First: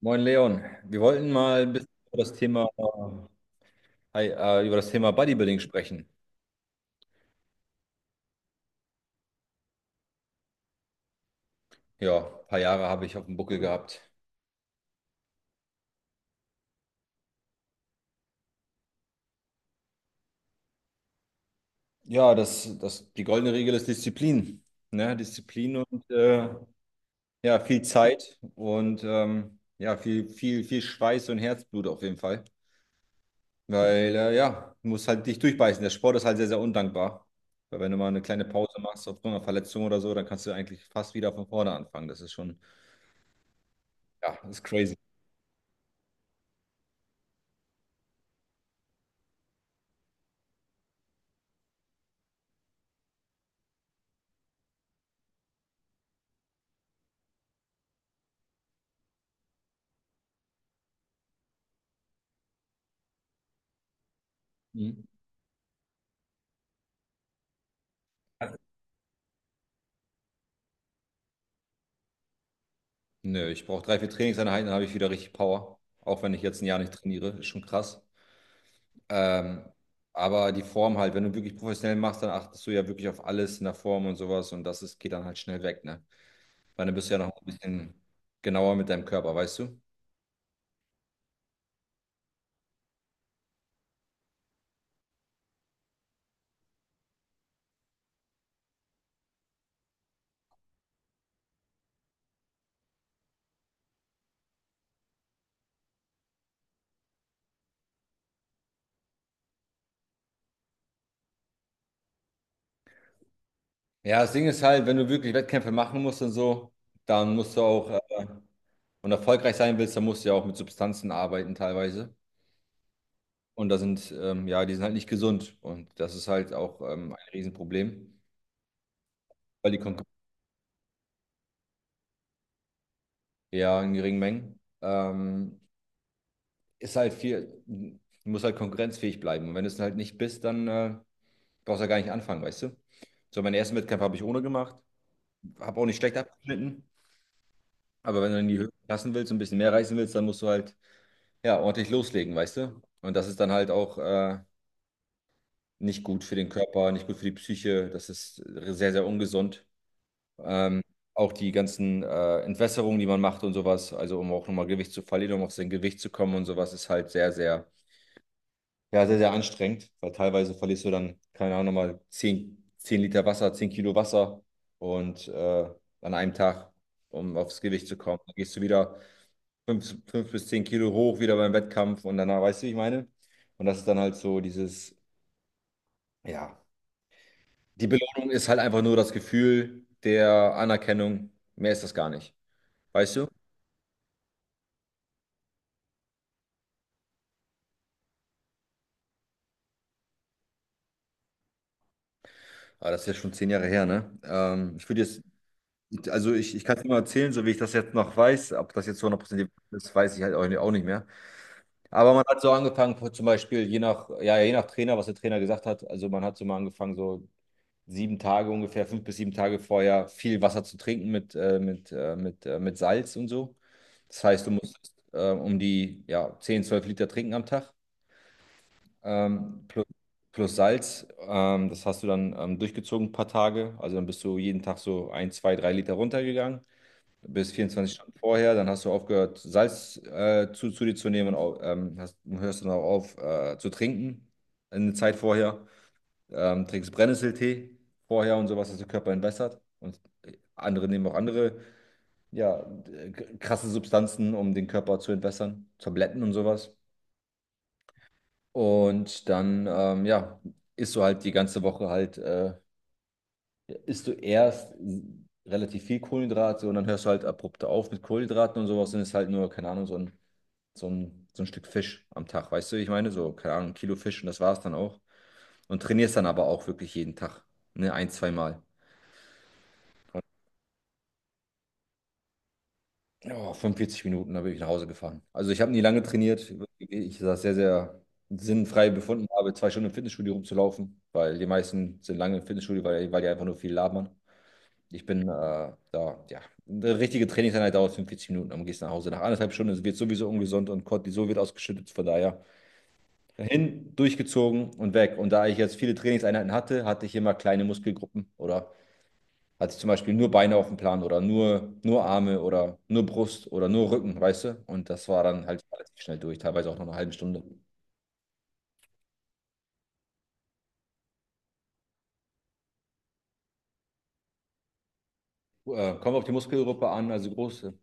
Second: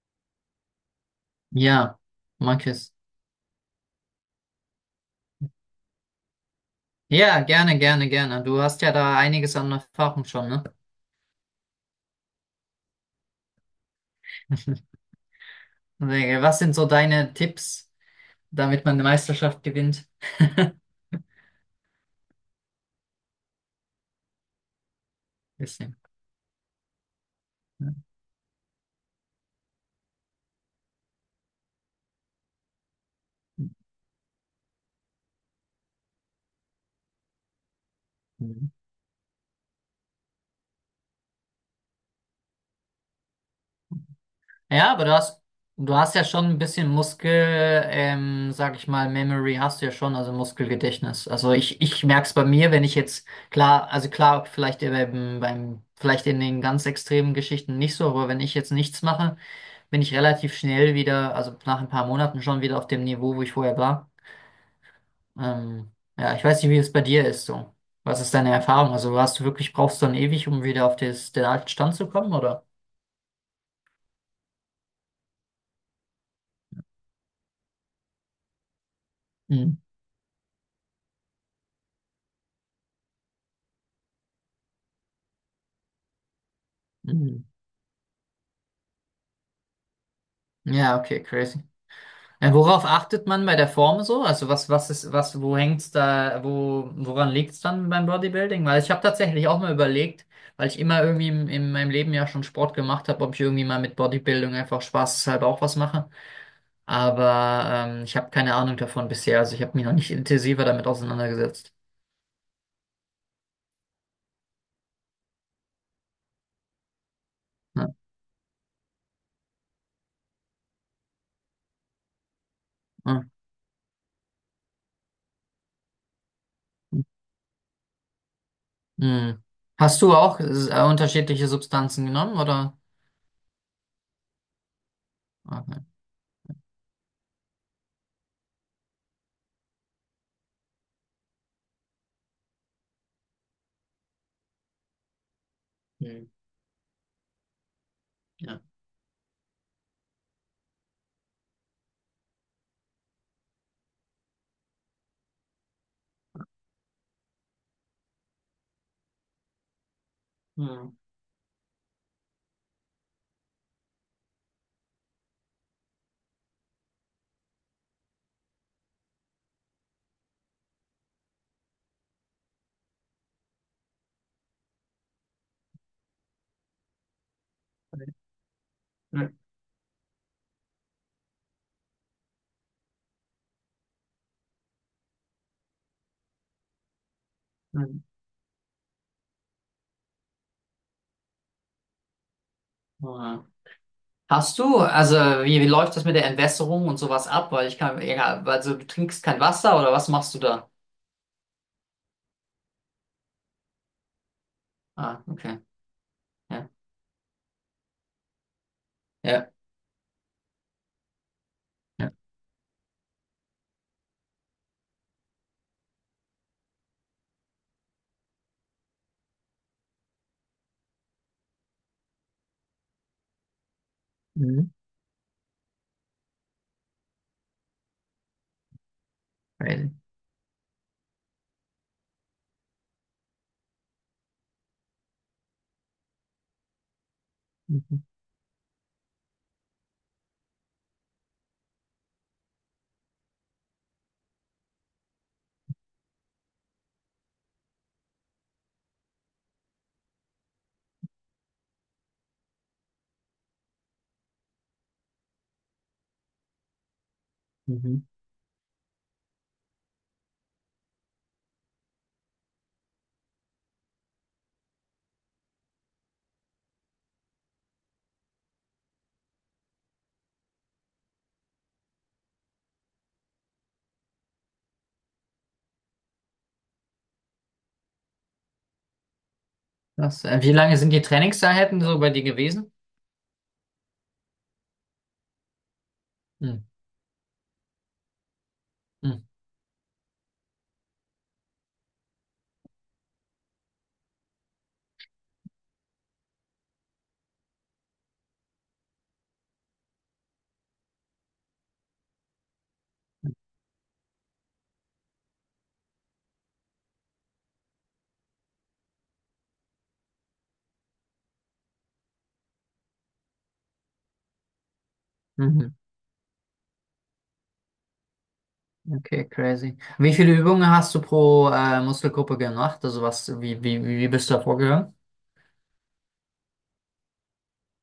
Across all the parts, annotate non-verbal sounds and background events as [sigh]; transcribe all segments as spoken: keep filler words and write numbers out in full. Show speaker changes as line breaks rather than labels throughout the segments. Moin Leon, wir wollten mal ein bisschen
Ja,
über das
mag
Thema,
es.
Hi, äh, über das Thema Bodybuilding sprechen.
Ja, gerne, gerne, gerne. Du hast ja da einiges an Erfahrung schon, ne?
Ja, ein paar Jahre habe ich auf dem Buckel gehabt.
[laughs] Was sind so deine Tipps, damit man eine Meisterschaft gewinnt? [laughs]
Ja, das, das, die goldene Regel ist Disziplin. Ne? Disziplin
Bisschen.
und äh, ja, viel
Ne?
Zeit und ähm, ja, viel, viel, viel Schweiß und Herzblut auf jeden Fall. Weil äh, ja, du musst halt dich durchbeißen. Der Sport ist halt sehr, sehr undankbar. Weil wenn du mal eine kleine Pause
Mhm.
machst aufgrund einer Verletzung oder so, dann kannst du eigentlich fast wieder von vorne anfangen. Das ist schon, ja, das ist
Ja,
crazy.
aber du hast, du hast ja schon ein bisschen Muskel, ähm, sag ich mal, Memory hast du ja schon, also Muskelgedächtnis. Also ich, ich merke es bei mir, wenn ich jetzt, klar, also klar, vielleicht beim, beim, vielleicht in den ganz extremen Geschichten nicht so, aber wenn ich jetzt nichts mache, bin ich relativ schnell wieder, also nach ein paar Monaten schon wieder auf dem Niveau, wo ich vorher war.
Mhm.
Ähm, ja, ich weiß nicht, wie es bei dir ist so. Was ist deine Erfahrung? Also hast du wirklich, brauchst du dann ewig, um wieder auf des, den alten Stand zu kommen, oder?
Nö, ich brauche drei, vier Trainingseinheiten, dann habe ich wieder richtig Power. Auch wenn ich jetzt ein Jahr nicht trainiere, ist schon krass. Ähm,
Mhm.
aber die Form halt, wenn du wirklich professionell machst, dann achtest du ja wirklich auf alles in der Form und sowas und das ist, geht dann halt schnell weg, ne? Weil dann bist du ja noch
Mhm.
ein bisschen genauer mit deinem Körper, weißt du?
Ja, okay, crazy. Ja, worauf achtet man bei der Form so? Also was, was ist, was, wo hängt's da, wo, woran liegt's dann beim Bodybuilding? Weil ich habe tatsächlich auch mal überlegt, weil ich immer irgendwie in, in meinem Leben ja schon Sport gemacht habe, ob ich irgendwie mal mit Bodybuilding einfach spaßeshalber auch was mache. Aber ähm, ich habe keine Ahnung davon bisher. Also ich habe mich noch nicht intensiver damit auseinandergesetzt.
Ja, das Ding ist halt, wenn du wirklich Wettkämpfe machen musst und so, dann musst du auch,
Ja.
äh, und erfolgreich sein willst, dann musst du ja auch mit Substanzen arbeiten teilweise.
Ja.
Und da sind, ähm, ja, die sind halt nicht gesund und das ist halt auch ähm, ein Riesenproblem,
Hm.
weil die
Hast
Konkurrenz.
du auch äh, unterschiedliche Substanzen genommen, oder?
Ja, in geringen Mengen. Ähm,
Okay.
ist halt viel, du musst halt konkurrenzfähig bleiben. Und wenn du es halt nicht bist, dann äh, brauchst du ja gar nicht anfangen, weißt du? So, meinen ersten Wettkampf habe ich ohne gemacht, habe auch nicht schlecht
Hm.
abgeschnitten. Aber wenn du in die
Ja.
Höhe passen willst und ein bisschen mehr reißen willst, dann musst du halt ja ordentlich loslegen, weißt du? Und das ist dann halt auch äh, nicht gut für den Körper, nicht gut für die Psyche. Das ist sehr, sehr ungesund. Ähm,
Hm.
Auch die ganzen äh, Entwässerungen, die man macht und sowas, also um auch nochmal Gewicht zu verlieren, um auf sein Gewicht zu kommen und sowas, ist halt sehr, sehr. Ja, sehr, sehr anstrengend, weil teilweise verlierst du dann, keine Ahnung, nochmal zehn zehn Liter Wasser, zehn Kilo Wasser und äh, an einem Tag, um aufs Gewicht zu kommen. Dann gehst du wieder
Hm.
fünf fünf bis zehn Kilo hoch, wieder beim Wettkampf und danach, weißt du, wie ich meine? Und das ist dann halt so dieses, ja, die
Hm.
Belohnung ist halt einfach nur das Gefühl der Anerkennung, mehr ist das gar nicht, weißt du?
Hm. Hast du, also wie, wie läuft das mit der Entwässerung und sowas ab? Weil ich kann, egal, also du trinkst kein Wasser oder was machst du da?
Aber das ist ja schon zehn Jahre her, ne? Ähm, ich würde
Ah,
jetzt,
okay.
also ich, ich
Ja.
kann es nur erzählen, so wie ich das jetzt noch weiß, ob das jetzt hundert Prozent
Ja.
ist, weiß ich halt auch nicht auch nicht mehr. Aber
Ja.
man hat so angefangen, zum Beispiel je nach, ja, je nach Trainer, was der Trainer gesagt hat. Also man hat so mal angefangen, so sieben Tage ungefähr, fünf bis sieben Tage vorher viel Wasser zu trinken mit, äh, mit, äh, mit, äh, mit Salz und so. Das heißt, du
Mhm.
musstest äh, um die ja, zehn zwölf Liter trinken am Tag ähm, plus,
Crazy.
plus Salz. Ähm, das hast du dann ähm, durchgezogen ein paar Tage. Also dann bist du jeden Tag so ein, zwei, drei Liter runtergegangen bis vierundzwanzig
Mhm.
Stunden vorher, dann hast du aufgehört, Salz äh, zu, zu dir zu nehmen und au- ähm, hast, hörst dann auch auf äh, zu trinken eine Zeit vorher, ähm, trinkst Brennnesseltee vorher und sowas, dass der Körper entwässert und andere nehmen auch andere, ja, äh, krasse Substanzen, um den Körper zu entwässern, Tabletten und sowas
Mhm.
und dann, ähm, ja, isst du halt die ganze Woche halt, äh, isst du erst relativ viel Kohlenhydrate und dann hörst du halt abrupt auf mit Kohlenhydraten und sowas und ist halt nur, keine Ahnung, so ein so ein, so ein Stück Fisch am Tag, weißt du, wie ich meine? So, keine Ahnung, ein Kilo Fisch und das war's dann auch. Und trainierst dann aber auch wirklich jeden Tag, ne, ein, zweimal.
Das, äh, wie lange sind die Trainingseinheiten so bei dir gewesen?
Ja, fünfundvierzig Minuten, da bin ich nach Hause gefahren. Also ich habe nie lange trainiert.
Mhm.
Ich das sehr, sehr sinnfrei
Mhm.
befunden habe, zwei Stunden im Fitnessstudio rumzulaufen, weil die meisten sind lange im Fitnessstudio, weil, weil die einfach nur viel labern. Ich bin äh, da, ja, eine richtige Trainingseinheit dauert fünfundvierzig Minuten, dann gehst du nach Hause. Nach anderthalb Stunden wird sowieso ungesund und Cortisol wird ausgeschüttet, von daher. Hin, durchgezogen und weg. Und da ich jetzt viele Trainingseinheiten hatte, hatte ich immer kleine Muskelgruppen oder hatte ich zum Beispiel nur Beine auf dem Plan oder nur, nur Arme oder nur Brust oder nur Rücken, weißt du? Und das war dann halt
Mhm.
relativ schnell durch, teilweise auch nach einer halben Stunde.
Okay, crazy. Wie viele Übungen hast du pro äh, Muskelgruppe gemacht? Also was, wie, wie, wie bist du da vorgegangen?
Äh, kommen wir auf die Muskelgruppe an, also große,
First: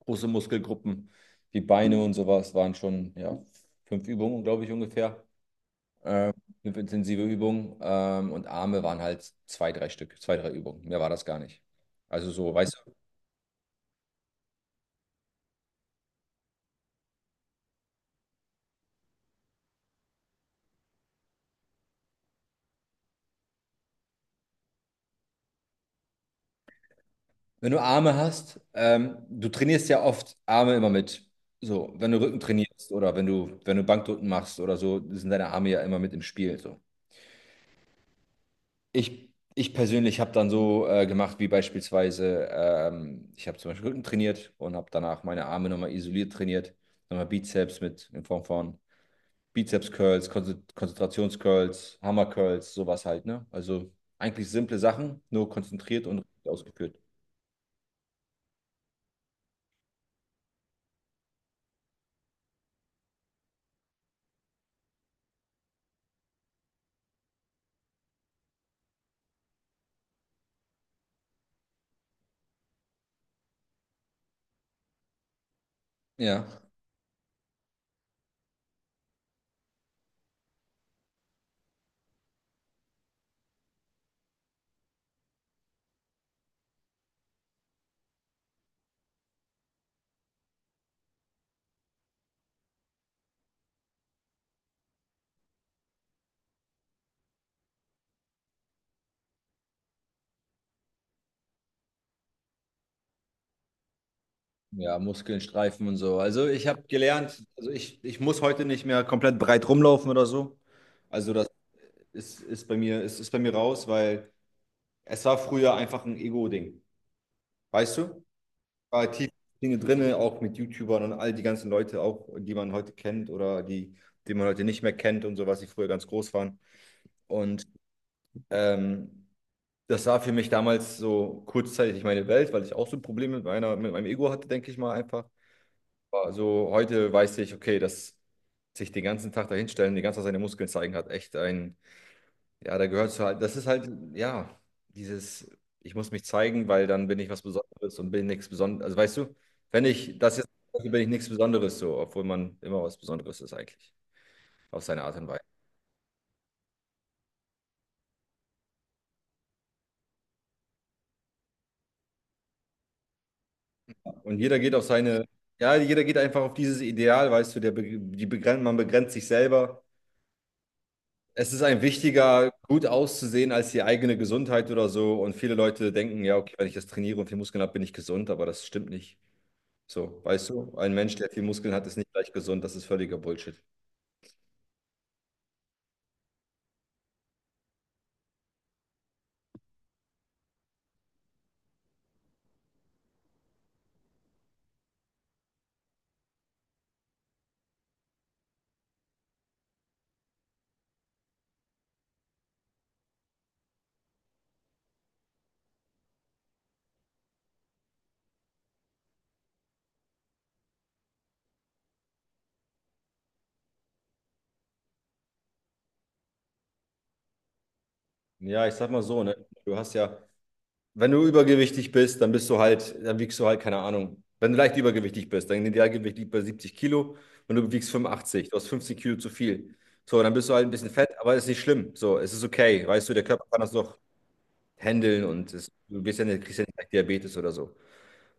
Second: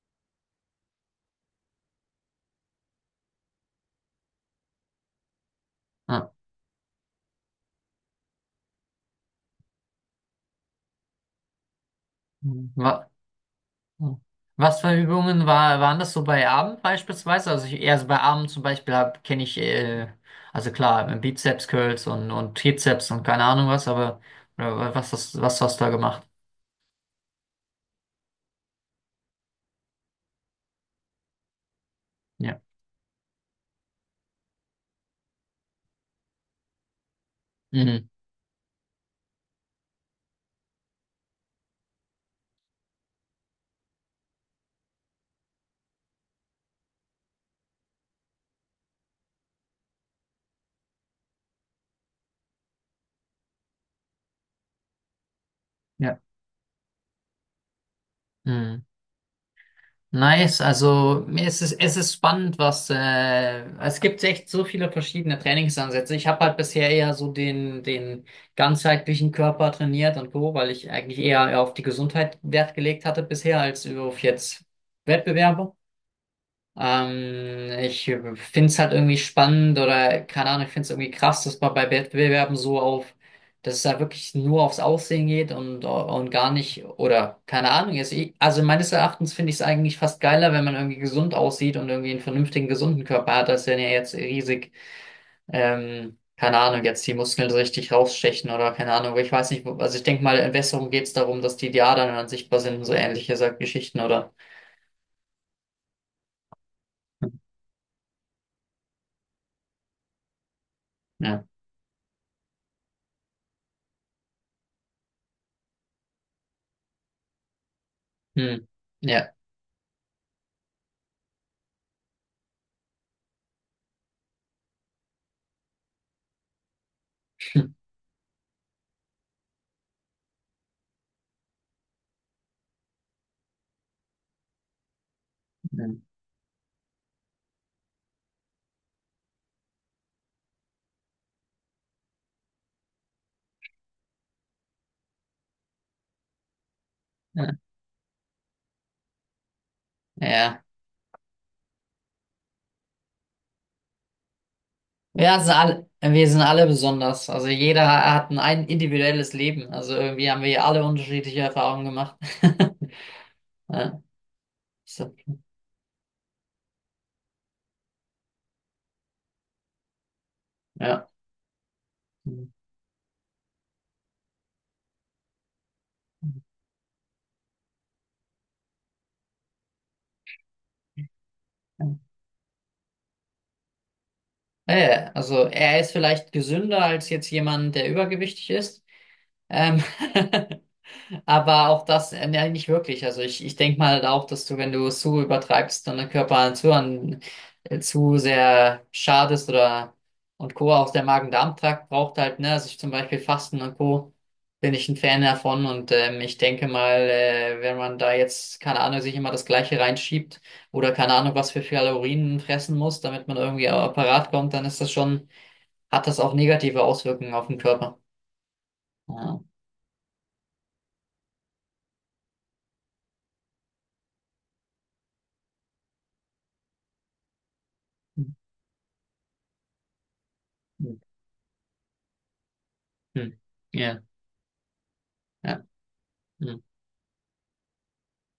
große Muskelgruppen wie Beine und sowas waren schon, ja, fünf Übungen, glaube ich, ungefähr.
Ja.
Fünf intensive Übungen. Ähm, und Arme waren halt zwei, drei Stück, zwei, drei Übungen. Mehr war das gar nicht. Also so, weißt
Wa- Was für Übungen war, waren das so bei Abend beispielsweise? Also ich, eher so bei Abend zum Beispiel hab, kenne ich, äh, also klar, Bizeps Curls und, und Trizeps und keine Ahnung was, aber äh, was, hast- was hast du da gemacht?
Wenn du Arme hast, ähm, du trainierst ja oft Arme immer mit. So, wenn du Rücken
Ja.
trainierst oder wenn du, wenn du Bankdrücken machst oder so, sind deine Arme ja immer mit im Spiel. So.
Mhm.
Ich, ich persönlich habe dann so äh, gemacht, wie beispielsweise, ähm, ich habe zum Beispiel Rücken trainiert und habe danach meine Arme nochmal isoliert trainiert, nochmal Bizeps mit in Form von Bizeps-Curls, Konze- Konzentrations-Curls, Hammer-Curls, sowas halt, ne? Also eigentlich simple Sachen, nur konzentriert und
Ja.
richtig ausgeführt.
Mhm. Nice, also es ist es, ist spannend, was äh, es gibt echt so viele verschiedene Trainingsansätze. Ich habe halt bisher eher so den, den ganzheitlichen Körper trainiert und so, weil ich eigentlich eher auf die Gesundheit Wert gelegt hatte bisher als auf jetzt Wettbewerbe.
Ja.
Ähm, ich finde es halt irgendwie spannend oder keine Ahnung, ich finde es irgendwie krass, dass man bei Wettbewerben so auf, dass es da wirklich nur aufs Aussehen geht und, und gar nicht, oder keine Ahnung, jetzt, ich- also meines Erachtens finde ich es eigentlich fast geiler, wenn man irgendwie gesund aussieht und irgendwie einen vernünftigen, gesunden Körper hat, als wenn er jetzt riesig, ähm, keine Ahnung, jetzt die Muskeln so richtig rausstechen oder keine Ahnung, aber ich weiß nicht, wo- also ich denke mal, in Besserung geht es darum, dass die Adern dann sichtbar sind und so ähnliche so Geschichten, oder?
Ja, Muskeln streifen und so. Also ich habe gelernt, also ich, ich muss heute nicht mehr komplett breit rumlaufen oder so. Also
Ja.
das ist, ist bei mir, ist, ist bei mir raus, weil es war früher einfach ein Ego-Ding. Weißt du?
Hm.
War tief
Ja.
Dinge drin, auch mit YouTubern und all die ganzen Leute, auch die man heute kennt oder die, die man heute nicht mehr kennt und so, was die früher ganz groß waren. Und ähm, das war für mich damals so kurzzeitig meine Welt, weil ich auch so Probleme mit meiner, mit meinem Ego hatte, denke ich mal einfach.
[laughs]
Also heute weiß ich, okay, dass sich den ganzen Tag dahinstellen, die ganze Zeit seine Muskeln zeigen, hat echt ein, ja, da gehört zu halt, das ist halt, ja, dieses, ich muss mich zeigen, weil dann bin ich was Besonderes und bin nichts Besonderes. Also weißt du, wenn ich das jetzt,
Ja.
mache, bin ich nichts Besonderes so, obwohl man immer was Besonderes ist eigentlich, auf seine Art und
Ja,
Weise.
wir sind alle, wir sind alle besonders. Also jeder hat ein, ein individuelles Leben. Also irgendwie haben wir alle unterschiedliche Erfahrungen gemacht. [laughs] Ja,
Und jeder geht auf
so,
seine, ja, jeder geht einfach auf dieses Ideal, weißt du, der, be- die begrenzt, man begrenzt sich selber.
ja.
Es ist ein wichtiger, gut auszusehen als die eigene Gesundheit oder so. Und viele Leute denken, ja, okay, wenn ich das trainiere und viel Muskeln habe, bin ich gesund, aber das stimmt nicht. So, weißt du, ein Mensch, der viel Muskeln hat, ist nicht gleich gesund. Das ist völliger Bullshit.
Ja, ja, also er ist vielleicht gesünder als jetzt jemand, der übergewichtig ist. Ähm, [laughs] Aber auch das, äh, ja, nicht wirklich. Also ich, ich denke mal auch, dass du, wenn du es zu übertreibst, und den Körper zu, an, äh, zu sehr schadest oder und Co. Auch der Magen-Darm-Trakt braucht halt, ne, also ich zum Beispiel Fasten und Co. bin ich ein Fan davon und ähm, ich denke mal, äh, wenn man da jetzt, keine Ahnung, sich immer das Gleiche reinschiebt oder keine Ahnung, was für Kalorien fressen muss, damit man irgendwie auch parat kommt, dann ist das schon, hat das auch negative Auswirkungen auf den Körper.
Ja, ich sag mal so,
Ja.
ne? Du hast ja, wenn du übergewichtig bist, dann bist du halt, dann wiegst du halt, keine Ahnung. Wenn du leicht übergewichtig bist, dein Idealgewicht liegt bei siebzig Kilo und du wiegst
Hm.
fünfundachtzig, du hast fünfzehn Kilo zu viel. So, dann bist du halt ein bisschen
Hm.
fett, aber ist nicht schlimm. So, es ist okay, weißt du, der
Hm.
Körper kann das doch
Ja.
handeln und
Ja.
es, du bist ja nicht, kriegst
Hm.
ja nicht gleich Diabetes oder so.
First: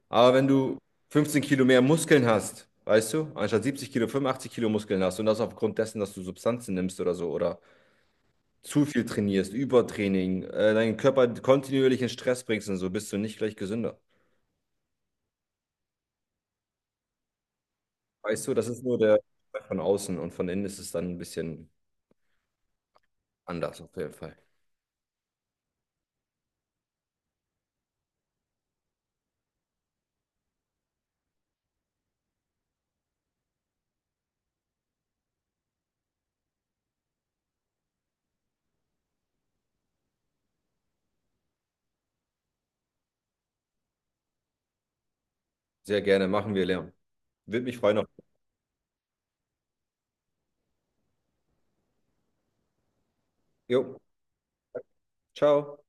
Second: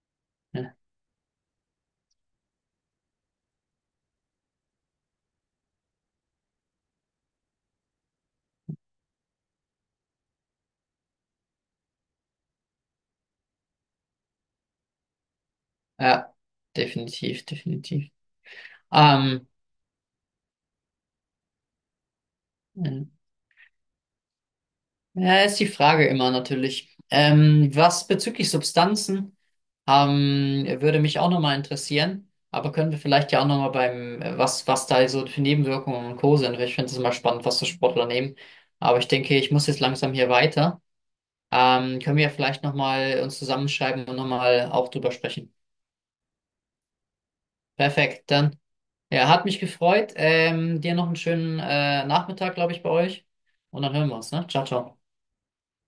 Aber wenn
Ja,
du fünfzehn Kilo mehr Muskeln hast, weißt du, anstatt siebzig Kilo, fünfundachtzig Kilo Muskeln hast und das aufgrund dessen, dass du Substanzen nimmst oder so oder zu viel trainierst, Übertraining, äh, deinen Körper kontinuierlich in Stress bringst und so, bist du nicht gleich gesünder.
ja, definitiv, definitiv.
Weißt du, das ist nur der
Ähm,
von außen und von innen ist es dann ein bisschen anders auf jeden Fall.
ja, ist die Frage immer natürlich. Ähm, was bezüglich Substanzen ähm, würde mich auch nochmal interessieren, aber können wir vielleicht ja auch nochmal beim, äh, was, was da so für Nebenwirkungen und Co. sind. Weil ich finde es immer spannend, was so Sportler nehmen. Aber ich denke, ich muss jetzt langsam hier weiter. Ähm, können wir ja vielleicht nochmal uns zusammenschreiben und nochmal auch drüber sprechen.
Sehr gerne, machen wir Lärm. Würde mich freuen. auf-
Perfekt, dann. Ja, hat mich gefreut. Ähm, dir noch einen schönen äh, Nachmittag, glaube ich, bei euch. Und dann
Jo,
hören wir uns, ne? Ciao, ciao.
ciao.